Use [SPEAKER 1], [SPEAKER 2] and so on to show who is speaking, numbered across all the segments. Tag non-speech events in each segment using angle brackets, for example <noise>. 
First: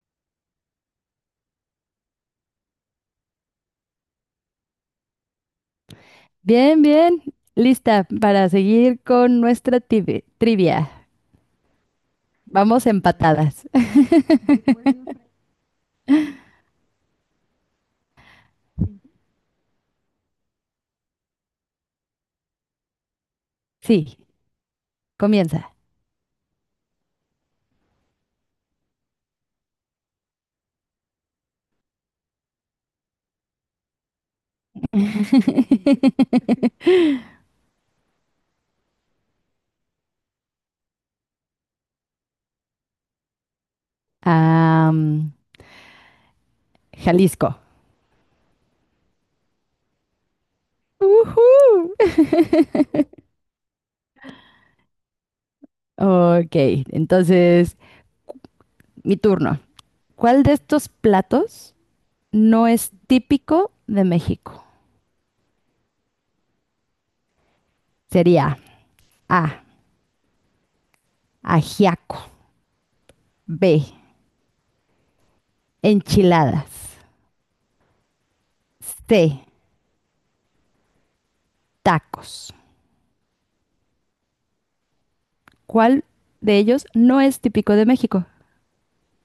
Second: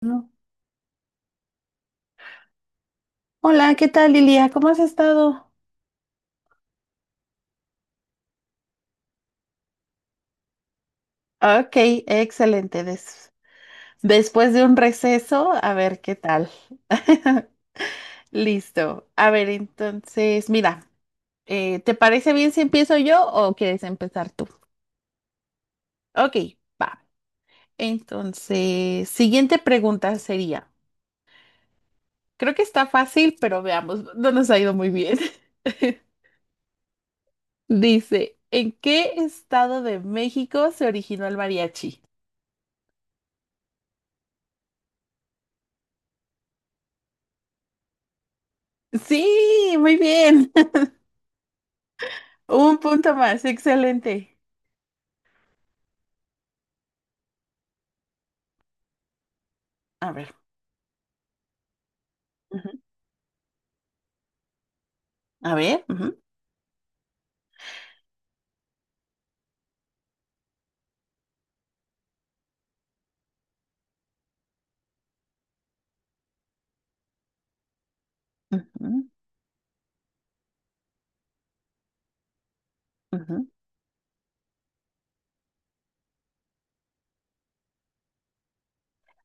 [SPEAKER 1] No. Hola, ¿qué tal, Lilia? ¿Cómo has estado?
[SPEAKER 2] Bien, bien. Lista para seguir con nuestra trivia.
[SPEAKER 1] Ok, excelente.
[SPEAKER 2] Vamos empatadas. <laughs>
[SPEAKER 1] Después de un receso, a ver qué tal. <laughs> Listo. A ver, entonces, mira, ¿te parece bien si empiezo yo o quieres
[SPEAKER 2] Sí,
[SPEAKER 1] empezar tú?
[SPEAKER 2] comienza.
[SPEAKER 1] Ok, va. Entonces, siguiente pregunta sería, creo que está fácil, pero veamos, no nos ha ido muy bien. <laughs>
[SPEAKER 2] <laughs>
[SPEAKER 1] Dice, ¿en qué estado de México se originó el mariachi?
[SPEAKER 2] Am, Jalisco.
[SPEAKER 1] Sí, muy bien.
[SPEAKER 2] Ujú.
[SPEAKER 1] Un punto
[SPEAKER 2] <laughs>
[SPEAKER 1] más, excelente.
[SPEAKER 2] Ok, entonces mi turno.
[SPEAKER 1] A ver,
[SPEAKER 2] ¿Cuál de estos platos no
[SPEAKER 1] ujú,
[SPEAKER 2] es típico de México?
[SPEAKER 1] a ver. Ujú,
[SPEAKER 2] Sería A, ajiaco, B, enchiladas,
[SPEAKER 1] ujú,
[SPEAKER 2] C, tacos.
[SPEAKER 1] ujú.
[SPEAKER 2] ¿Cuál de ellos no es típico de México?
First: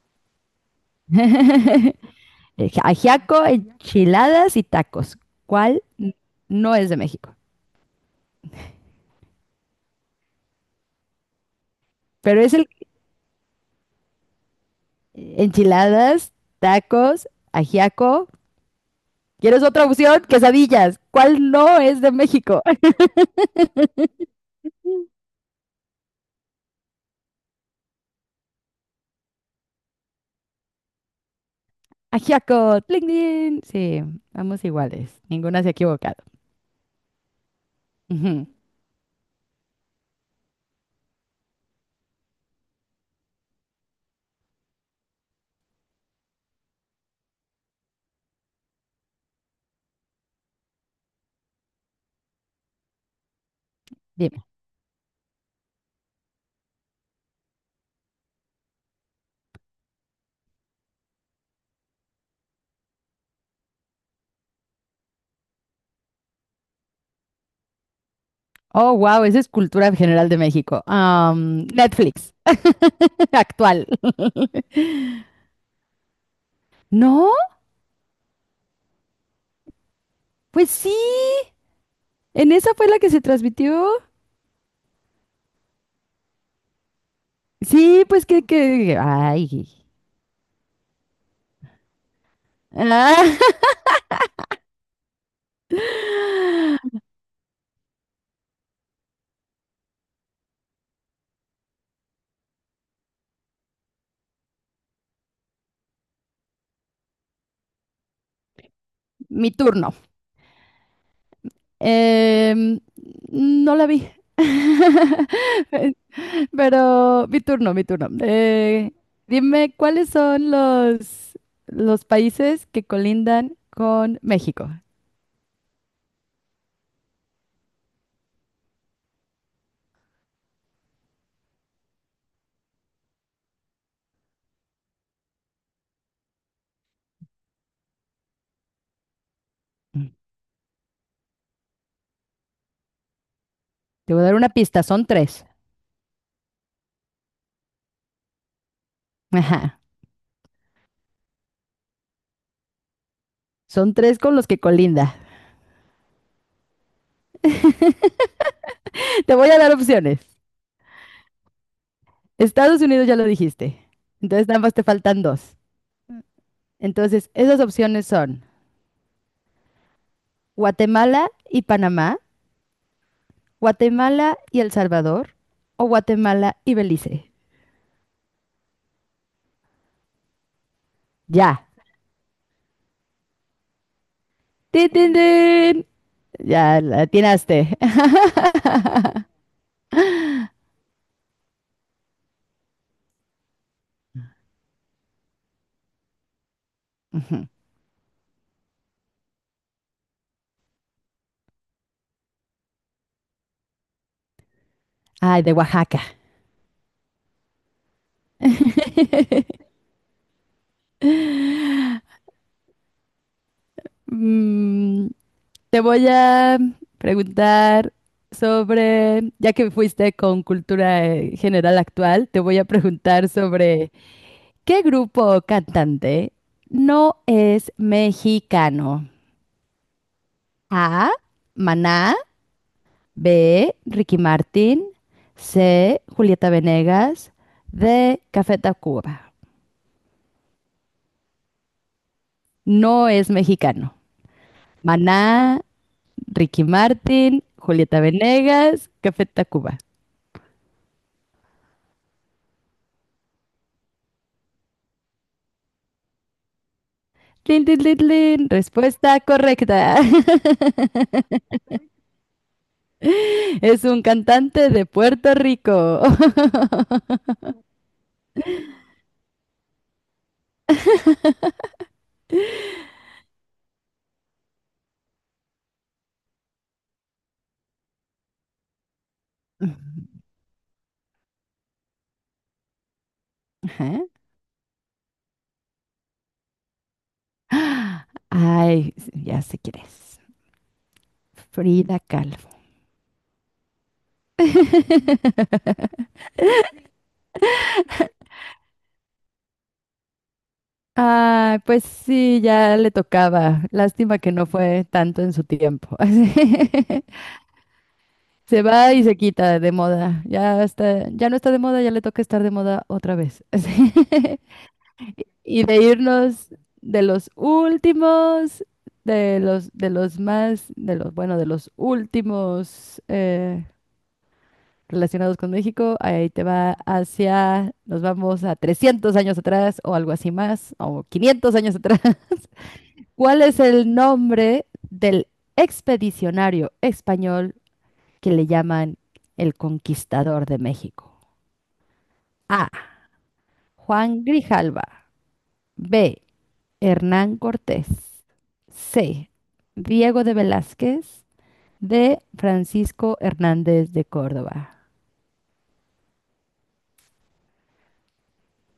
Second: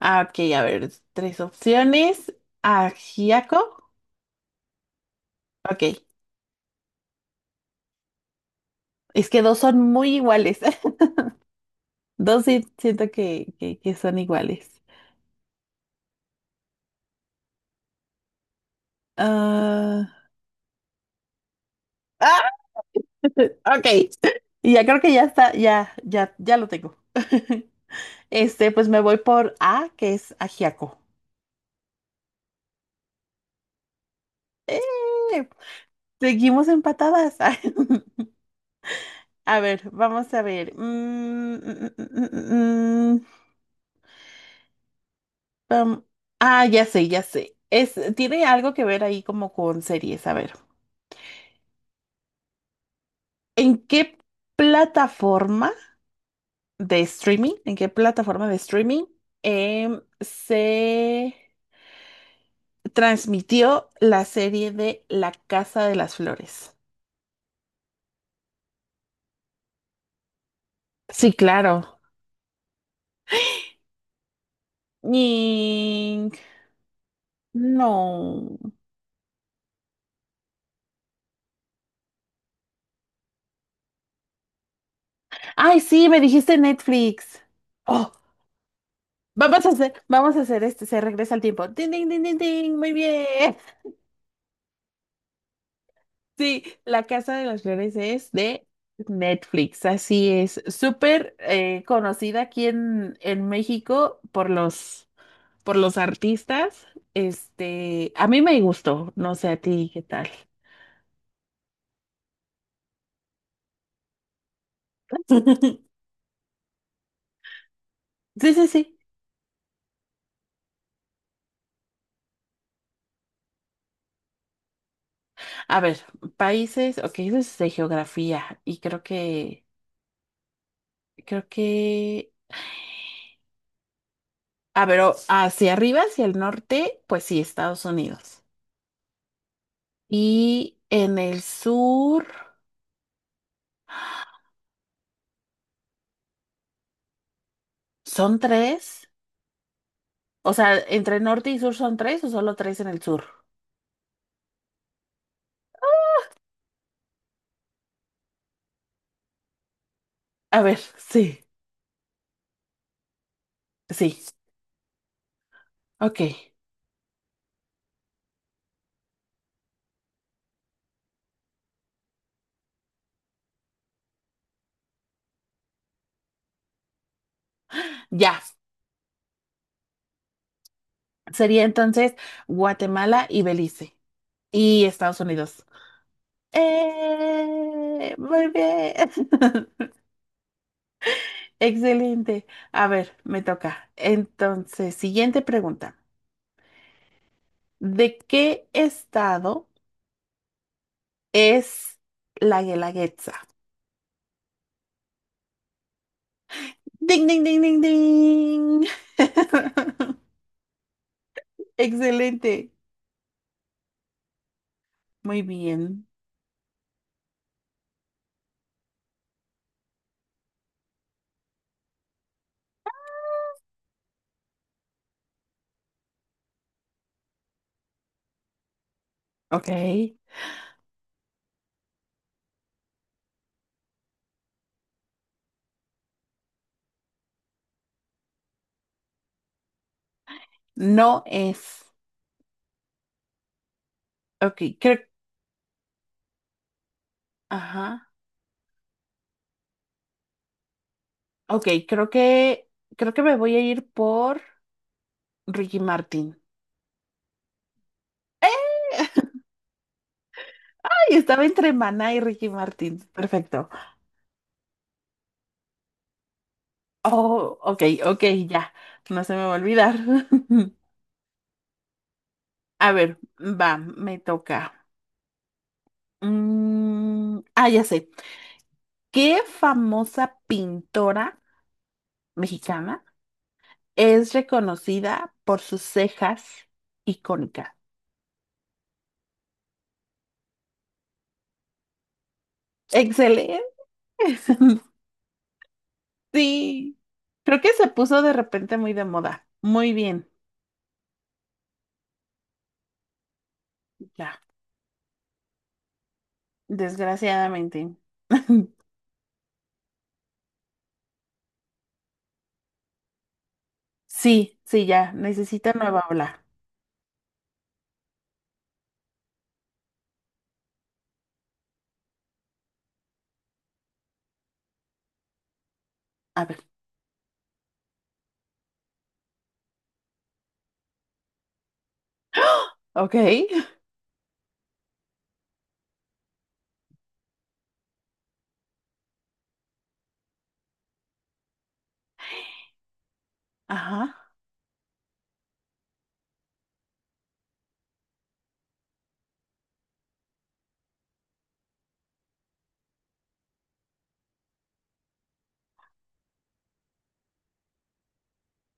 [SPEAKER 1] Ah, ok, a ver, tres opciones.
[SPEAKER 2] El ajiaco,
[SPEAKER 1] Ajiaco.
[SPEAKER 2] enchiladas y tacos.
[SPEAKER 1] Ok,
[SPEAKER 2] ¿Cuál n- no es de México?
[SPEAKER 1] es que dos son muy iguales. <laughs>
[SPEAKER 2] Pero
[SPEAKER 1] Dos
[SPEAKER 2] es
[SPEAKER 1] sí
[SPEAKER 2] el
[SPEAKER 1] siento que son iguales.
[SPEAKER 2] enchiladas, tacos, ajiaco. ¿Quieres otra
[SPEAKER 1] Ah,
[SPEAKER 2] opción? Quesadillas. ¿Cuál no es de
[SPEAKER 1] ah,
[SPEAKER 2] México? <laughs>
[SPEAKER 1] <laughs> ok, y ya creo que ya está, ya lo tengo. <laughs> Este, pues me voy por A, que es ajiaco.
[SPEAKER 2] Ajiaco, tling, tling. Sí, vamos
[SPEAKER 1] ¡Eh!
[SPEAKER 2] iguales. Ninguna se ha equivocado.
[SPEAKER 1] Seguimos empatadas. <laughs>
[SPEAKER 2] Ujú.
[SPEAKER 1] A ver, vamos a ver. Mm, mm, pam. Ah, ya sé, ya sé. Es, tiene algo que ver ahí como con series. A ver, ¿en qué
[SPEAKER 2] Dime.
[SPEAKER 1] plataforma de streaming, en qué plataforma de streaming se transmitió la serie de La Casa de las Flores?
[SPEAKER 2] Oh, wow, esa es cultura general de México.
[SPEAKER 1] Sí, claro.
[SPEAKER 2] Netflix. <laughs> Actual.
[SPEAKER 1] Ning.
[SPEAKER 2] ¿No?
[SPEAKER 1] No.
[SPEAKER 2] Pues sí. En esa fue la que se transmitió.
[SPEAKER 1] Ay, sí, me dijiste Netflix.
[SPEAKER 2] Sí,
[SPEAKER 1] Oh,
[SPEAKER 2] pues
[SPEAKER 1] vamos
[SPEAKER 2] ay.
[SPEAKER 1] a hacer, vamos a hacer este, se regresa al tiempo. Ding, ding, ding, ding, ding, muy
[SPEAKER 2] Ah,
[SPEAKER 1] bien.
[SPEAKER 2] <laughs>
[SPEAKER 1] <laughs> Sí, La Casa de las Flores es de Netflix, así es. Súper conocida aquí en México por los artistas. Este, a mí me gustó, no sé
[SPEAKER 2] mi
[SPEAKER 1] a ti
[SPEAKER 2] turno.
[SPEAKER 1] qué tal.
[SPEAKER 2] Em, no la vi.
[SPEAKER 1] <laughs>
[SPEAKER 2] <laughs> Pero mi turno, mi turno.
[SPEAKER 1] Sí, sí, sí.
[SPEAKER 2] Dime cuáles son los países que colindan con México.
[SPEAKER 1] A ver, países, ok, eso es de geografía y creo que, a ver, hacia arriba, hacia el norte, pues sí, Estados Unidos.
[SPEAKER 2] Mm.
[SPEAKER 1] Y en el sur
[SPEAKER 2] Te voy a dar una pista, son tres.
[SPEAKER 1] son tres.
[SPEAKER 2] Ajá.
[SPEAKER 1] O sea, entre norte y sur son tres o solo tres en el sur.
[SPEAKER 2] Son tres con los que colinda. <laughs> Te voy a dar opciones.
[SPEAKER 1] A ver, <laughs> sí,
[SPEAKER 2] Estados Unidos ya lo dijiste.
[SPEAKER 1] sí.
[SPEAKER 2] Entonces nada más te faltan dos.
[SPEAKER 1] Ok,
[SPEAKER 2] Entonces, esas opciones son Guatemala y Panamá, Guatemala y El Salvador o Guatemala y Belice.
[SPEAKER 1] ya. Sería
[SPEAKER 2] Ya.
[SPEAKER 1] entonces Guatemala y Belice y
[SPEAKER 2] ¡Tin, tin,
[SPEAKER 1] Estados Unidos.
[SPEAKER 2] tin! Ya la atinaste.
[SPEAKER 1] ¡Eh!
[SPEAKER 2] <laughs>
[SPEAKER 1] Muy bien. <laughs> Excelente. A ver, me toca. Entonces, siguiente pregunta.
[SPEAKER 2] Ujú.
[SPEAKER 1] ¿De qué estado es la Guelaguetza?
[SPEAKER 2] Ay, de Oaxaca.
[SPEAKER 1] Ding, ding, ding, ding, ding.
[SPEAKER 2] <laughs>
[SPEAKER 1] <laughs> Excelente.
[SPEAKER 2] Mm,
[SPEAKER 1] Muy
[SPEAKER 2] te
[SPEAKER 1] bien.
[SPEAKER 2] voy a preguntar sobre, ya que fuiste con cultura general actual, te voy a preguntar sobre ¿qué grupo o cantante no es mexicano?
[SPEAKER 1] Ok.
[SPEAKER 2] A, Maná, B, Ricky Martin, C, Julieta Venegas, D, Café Tacuba.
[SPEAKER 1] No es.
[SPEAKER 2] No es mexicano.
[SPEAKER 1] Ok, creo.
[SPEAKER 2] Maná, Ricky Martin, Julieta
[SPEAKER 1] Ajá.
[SPEAKER 2] Venegas, Café Tacuba.
[SPEAKER 1] Ok, creo que. Creo que me voy a ir por Ricky Martin.
[SPEAKER 2] Tin, tin, tin, tin. Respuesta correcta. <laughs>
[SPEAKER 1] ¡Ay! Estaba entre Maná y Ricky Martin. Perfecto.
[SPEAKER 2] Es un cantante de Puerto Rico. <laughs>
[SPEAKER 1] Oh, ok, ok, ya. No se me va a olvidar. <laughs> A ver, va, me toca. Mm, ah, ya sé. ¿Qué famosa pintora mexicana?
[SPEAKER 2] Ajá.
[SPEAKER 1] Es reconocida por sus cejas icónicas.
[SPEAKER 2] Ay, ya sé quién es. Frida Kahlo.
[SPEAKER 1] Excelente. <laughs>
[SPEAKER 2] <laughs>
[SPEAKER 1] Sí. Creo que se puso de repente muy de moda. Muy bien.
[SPEAKER 2] Ah, pues sí, ya le tocaba. Lástima que
[SPEAKER 1] Ya.
[SPEAKER 2] no fue tanto en su tiempo. <laughs> Así.
[SPEAKER 1] Desgraciadamente.
[SPEAKER 2] Se
[SPEAKER 1] <laughs>
[SPEAKER 2] va y se quita de moda. Ya está, ya no está de moda, ya le toca estar de moda otra vez. <laughs> Así.
[SPEAKER 1] Sí, sí, ya.
[SPEAKER 2] Y
[SPEAKER 1] Necesita
[SPEAKER 2] de
[SPEAKER 1] nueva habla.
[SPEAKER 2] irnos de los últimos, de los más, de los, bueno, de los últimos relacionados con México, ahí
[SPEAKER 1] A
[SPEAKER 2] te
[SPEAKER 1] ver.
[SPEAKER 2] va hacia, nos vamos a 300 años atrás o algo así más, o 500 años atrás.
[SPEAKER 1] Ok.
[SPEAKER 2] ¿Cuál es el nombre del expedicionario español que le llaman el conquistador de México? A. Juan
[SPEAKER 1] Ajá.
[SPEAKER 2] Grijalva. B. Hernán Cortés. C. Diego de Velázquez. D. Francisco Hernández de Córdoba.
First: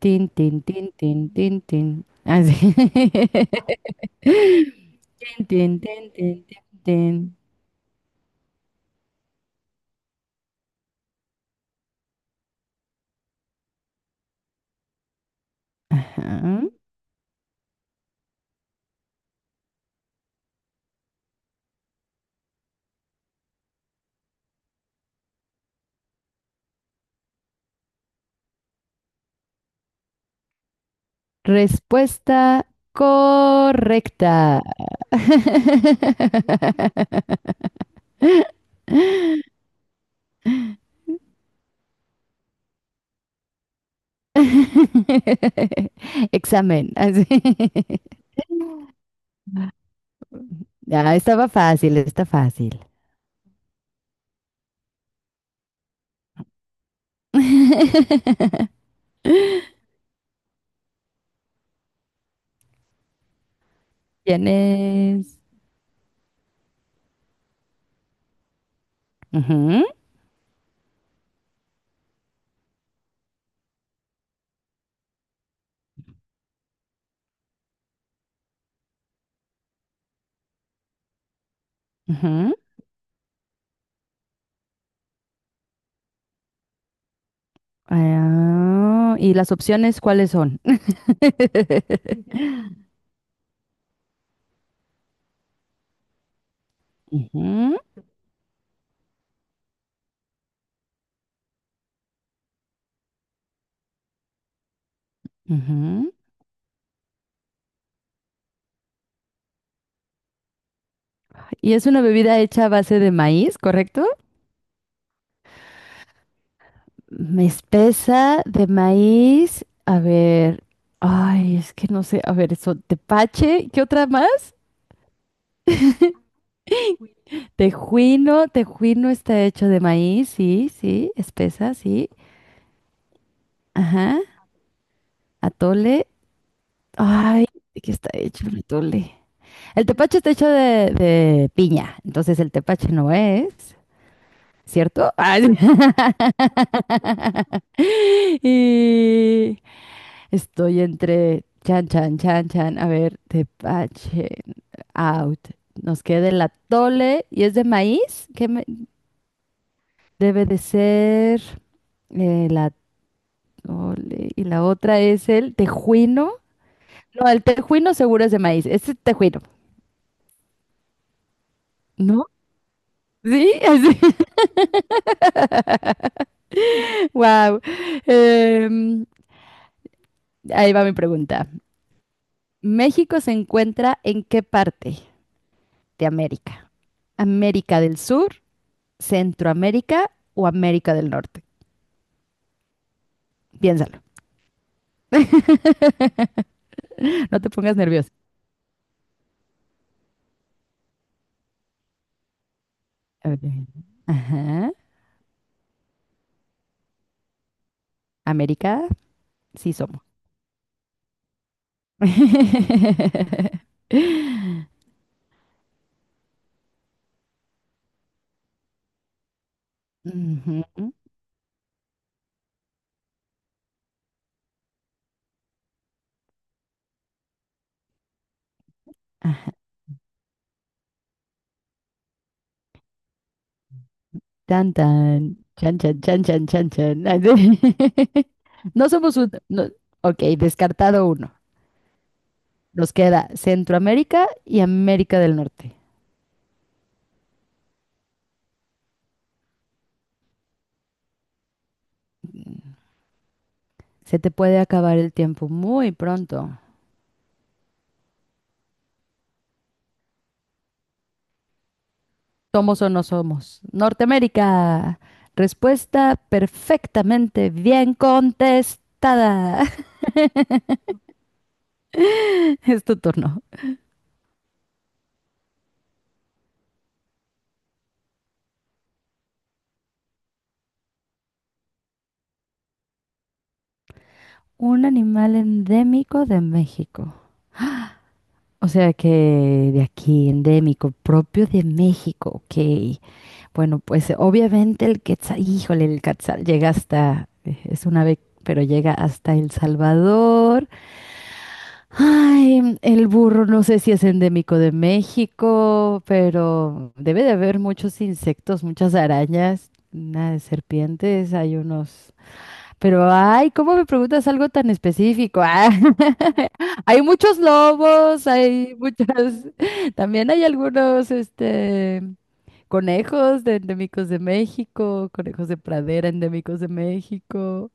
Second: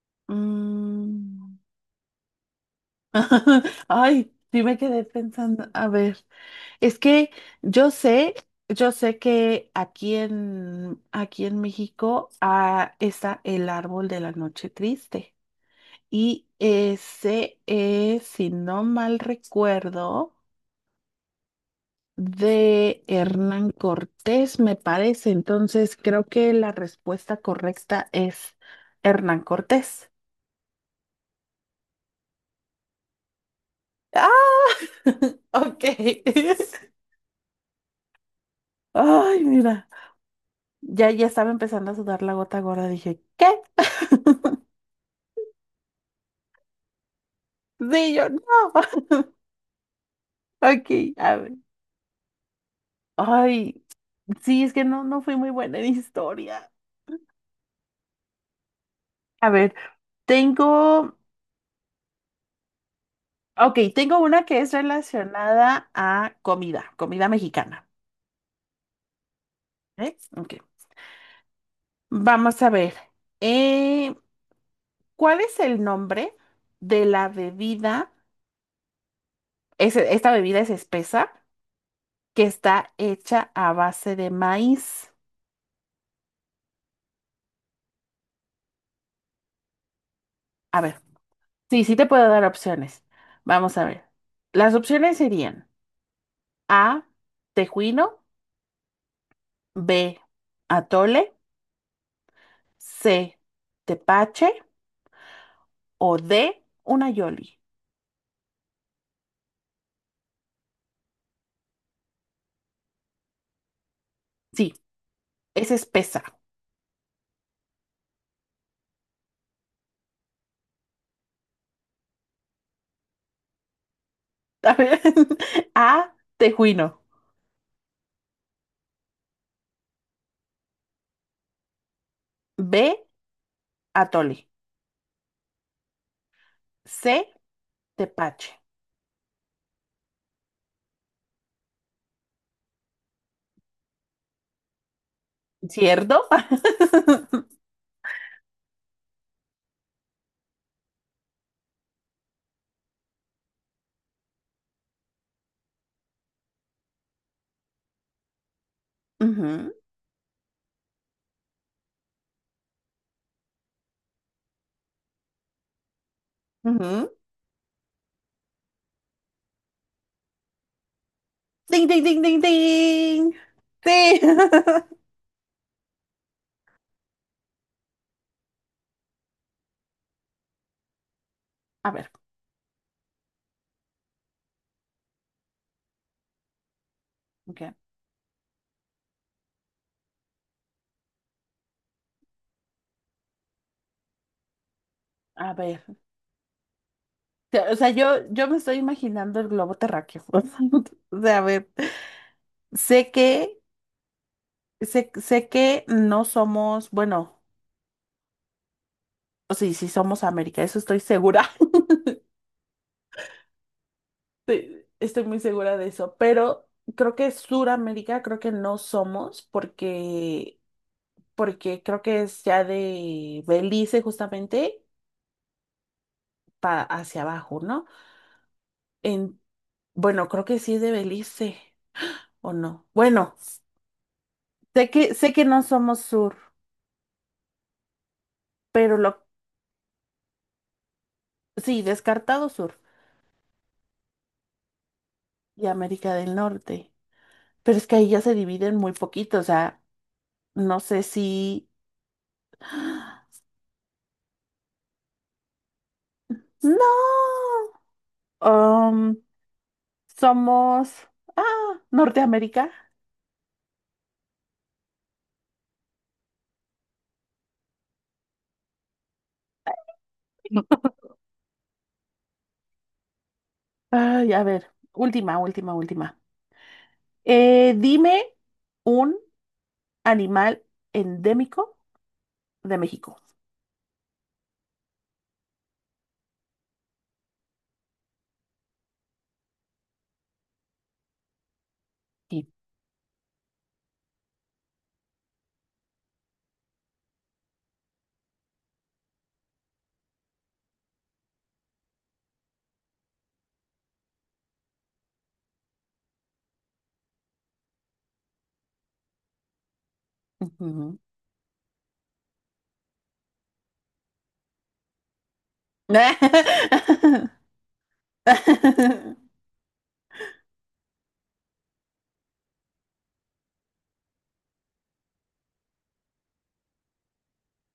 [SPEAKER 2] Tin, tin, tin, tin, tin,
[SPEAKER 1] Mm.
[SPEAKER 2] tin. Así. <laughs>
[SPEAKER 1] <laughs> Ay, sí me quedé
[SPEAKER 2] Tin,
[SPEAKER 1] pensando.
[SPEAKER 2] tin,
[SPEAKER 1] A
[SPEAKER 2] tin,
[SPEAKER 1] ver.
[SPEAKER 2] tin, tin,
[SPEAKER 1] Es
[SPEAKER 2] tin.
[SPEAKER 1] que yo sé, yo sé que aquí en, aquí en México está el árbol de la noche triste. Y
[SPEAKER 2] Ajá.
[SPEAKER 1] ese es, si no mal recuerdo, de Hernán Cortés, me parece. Entonces creo que la respuesta correcta es Hernán Cortés.
[SPEAKER 2] Respuesta
[SPEAKER 1] ¡Ah!
[SPEAKER 2] correcta.
[SPEAKER 1] <laughs> Ok. <laughs>
[SPEAKER 2] <laughs>
[SPEAKER 1] Ay, mira. Ya, ya estaba empezando a sudar la gota gorda. Dije, ¿qué? <laughs>
[SPEAKER 2] Examen. Así.
[SPEAKER 1] Sí, yo no. <laughs>
[SPEAKER 2] Ya,
[SPEAKER 1] Ok, a
[SPEAKER 2] estaba
[SPEAKER 1] ver.
[SPEAKER 2] fácil, está fácil.
[SPEAKER 1] Ay, sí, es que no, no fui muy buena en historia.
[SPEAKER 2] <laughs>
[SPEAKER 1] A ver, tengo, ok, tengo una que es
[SPEAKER 2] Tienes.
[SPEAKER 1] relacionada a comida, comida mexicana.
[SPEAKER 2] Ujú,
[SPEAKER 1] ¿Eh? Ok, vamos a ver. Eh, ¿Cuál es el nombre de la bebida? Esta bebida es espesa que
[SPEAKER 2] ujú.
[SPEAKER 1] está hecha a base de maíz.
[SPEAKER 2] Ah, ¿y las opciones cuáles son?
[SPEAKER 1] A ver, sí, sí te puedo
[SPEAKER 2] <laughs>
[SPEAKER 1] dar opciones. Vamos a ver. Las opciones serían... A,
[SPEAKER 2] Ujú,
[SPEAKER 1] tejuino, B, atole, C, tepache o
[SPEAKER 2] ujú.
[SPEAKER 1] D, una yoli.
[SPEAKER 2] Y es una bebida hecha a base de maíz, ¿correcto?
[SPEAKER 1] Sí, es espesa.
[SPEAKER 2] Me espesa de maíz. A ver. Ay, es que no sé. A ver, eso. Tepache. ¿Qué otra más?
[SPEAKER 1] <laughs> A ver, A, tejuino,
[SPEAKER 2] Tejuino. Tejuino está hecho de maíz. Sí, sí. Espesa, sí.
[SPEAKER 1] B,
[SPEAKER 2] Ajá.
[SPEAKER 1] atole,
[SPEAKER 2] Atole.
[SPEAKER 1] C,
[SPEAKER 2] Ay, ¿de qué está hecho
[SPEAKER 1] tepache.
[SPEAKER 2] el atole? El tepache está hecho de piña. Entonces el tepache no es. ¿Cierto? Ay.
[SPEAKER 1] ¿Cierto? <laughs>
[SPEAKER 2] <laughs> Y. Estoy entre chan, chan, chan, chan. A ver, tepache, out. Nos queda el atole y es de maíz. ¿Qué me- debe de ser? El atole. Y la otra es el tejuino.
[SPEAKER 1] Ujú, ujú.
[SPEAKER 2] No, el tejuino seguro es de maíz. Este es tejuino,
[SPEAKER 1] Ding, ding, ding,
[SPEAKER 2] ¿no?
[SPEAKER 1] ding, ding.
[SPEAKER 2] Sí, <laughs> así.
[SPEAKER 1] Sí. <laughs>
[SPEAKER 2] Wow. Ahí va mi pregunta.
[SPEAKER 1] A ver,
[SPEAKER 2] ¿México se encuentra en qué parte de América?
[SPEAKER 1] ok,
[SPEAKER 2] ¿América del Sur, Centroamérica o América del Norte? Piénsalo.
[SPEAKER 1] a ver.
[SPEAKER 2] <laughs> no te pongas
[SPEAKER 1] O sea,
[SPEAKER 2] nervioso.
[SPEAKER 1] yo me estoy imaginando el globo terráqueo. <laughs> O sea, a ver. Sé que
[SPEAKER 2] A ver. Ajá.
[SPEAKER 1] sé, sé que no somos, bueno,
[SPEAKER 2] América,
[SPEAKER 1] o
[SPEAKER 2] sí
[SPEAKER 1] sí, sí
[SPEAKER 2] somos.
[SPEAKER 1] somos América, eso estoy segura. <laughs>
[SPEAKER 2] <laughs>
[SPEAKER 1] Sí, estoy muy segura de eso, pero creo que Suramérica creo que no somos porque,
[SPEAKER 2] Ujú.
[SPEAKER 1] porque creo que es ya de Belice justamente para hacia abajo, ¿no? En,
[SPEAKER 2] Ajá.
[SPEAKER 1] bueno, creo que sí es de Belice, ¿o no? Bueno,
[SPEAKER 2] Tan,
[SPEAKER 1] sé
[SPEAKER 2] tan.
[SPEAKER 1] que no
[SPEAKER 2] Chan,
[SPEAKER 1] somos
[SPEAKER 2] chan, chan,
[SPEAKER 1] sur,
[SPEAKER 2] chan, chan, chan. <laughs> No
[SPEAKER 1] pero
[SPEAKER 2] somos
[SPEAKER 1] lo,
[SPEAKER 2] un... no. Ok, descartado uno.
[SPEAKER 1] sí, descartado sur
[SPEAKER 2] Nos queda Centroamérica y América del
[SPEAKER 1] y
[SPEAKER 2] Norte.
[SPEAKER 1] América del Norte. Pero es que ahí ya se dividen muy poquito, o sea. No sé si...
[SPEAKER 2] Se te puede acabar el tiempo muy pronto.
[SPEAKER 1] No. Um, somos... Ah, Norteamérica.
[SPEAKER 2] ¿Somos o no somos? Norteamérica. Respuesta perfectamente bien contestada.
[SPEAKER 1] No.
[SPEAKER 2] <laughs> Es tu turno.
[SPEAKER 1] Ay, a ver, última, última, última. Dime un animal endémico de México.
[SPEAKER 2] Un animal endémico de México. O sea que de aquí, endémico, propio de México,
[SPEAKER 1] Sí.
[SPEAKER 2] ok. Bueno, pues obviamente el quetzal, híjole, el quetzal llega hasta, es un ave, pero llega hasta El Salvador. Ay, el burro no sé si es endémico de México, pero debe de haber muchos insectos, muchas arañas, una de
[SPEAKER 1] Ujú.
[SPEAKER 2] serpientes, hay unos. Pero, ay, ¿cómo me preguntas algo tan específico? Ah, <laughs>
[SPEAKER 1] <laughs>
[SPEAKER 2] hay muchos lobos, hay muchas. <laughs> También hay algunos, conejos de endémicos de México, conejos de pradera endémicos de México.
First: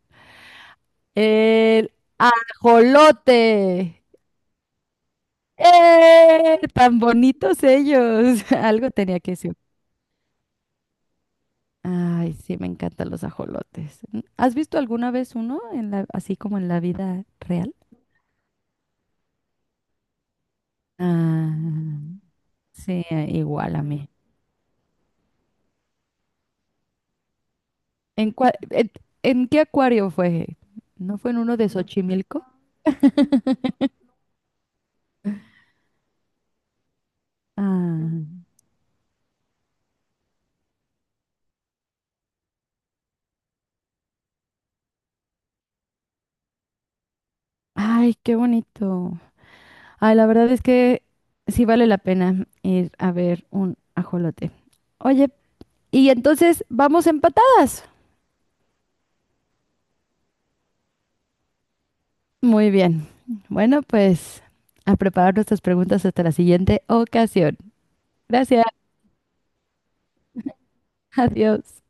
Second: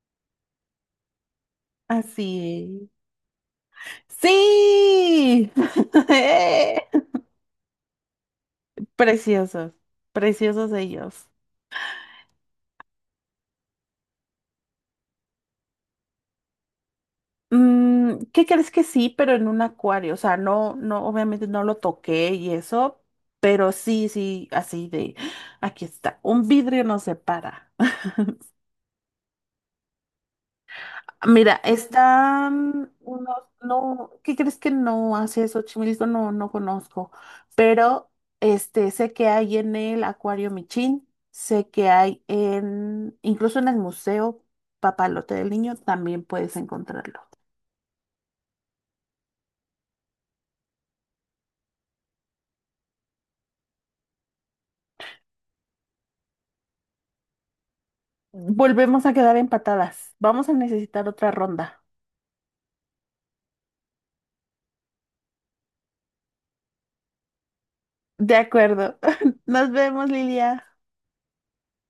[SPEAKER 2] El
[SPEAKER 1] Así es.
[SPEAKER 2] ajolote.
[SPEAKER 1] ¡Sí!
[SPEAKER 2] ¡Eh! Tan bonitos ellos. <laughs> Algo
[SPEAKER 1] <laughs>
[SPEAKER 2] tenía que decir.
[SPEAKER 1] Preciosos, preciosos ellos.
[SPEAKER 2] Ay, sí, me encantan los ajolotes. Mm, ¿has visto alguna vez uno en la, así como en la vida real?
[SPEAKER 1] Mm, ¿qué crees que sí, pero en un acuario? O sea, no, no, obviamente no lo
[SPEAKER 2] Ah,
[SPEAKER 1] toqué y eso,
[SPEAKER 2] sí,
[SPEAKER 1] pero
[SPEAKER 2] igual a
[SPEAKER 1] sí,
[SPEAKER 2] mí.
[SPEAKER 1] sí, así de, ¡ah! Aquí está, un vidrio nos separa.
[SPEAKER 2] ¿En, cua- en, en qué acuario fue? ¿No
[SPEAKER 1] <laughs>
[SPEAKER 2] fue en
[SPEAKER 1] Mira,
[SPEAKER 2] uno de Xochimilco?
[SPEAKER 1] están unos,
[SPEAKER 2] <laughs>
[SPEAKER 1] no, ¿qué crees que no hace Xochimilco? No, no conozco,
[SPEAKER 2] Ah,
[SPEAKER 1] pero este, sé que hay en el Acuario Michín, sé que hay en, incluso en el Museo Papalote del Niño también puedes encontrarlo.
[SPEAKER 2] ay, qué bonito. Ay, la verdad es que sí vale la pena ir a ver un ajolote. Oye, y entonces vamos empatadas.
[SPEAKER 1] Volvemos a quedar empatadas. Vamos a necesitar otra ronda.
[SPEAKER 2] Muy bien. Bueno, pues a preparar nuestras preguntas hasta la siguiente ocasión.
[SPEAKER 1] De
[SPEAKER 2] Gracias.
[SPEAKER 1] acuerdo. <laughs> Nos vemos, Lilia.
[SPEAKER 2] Adiós.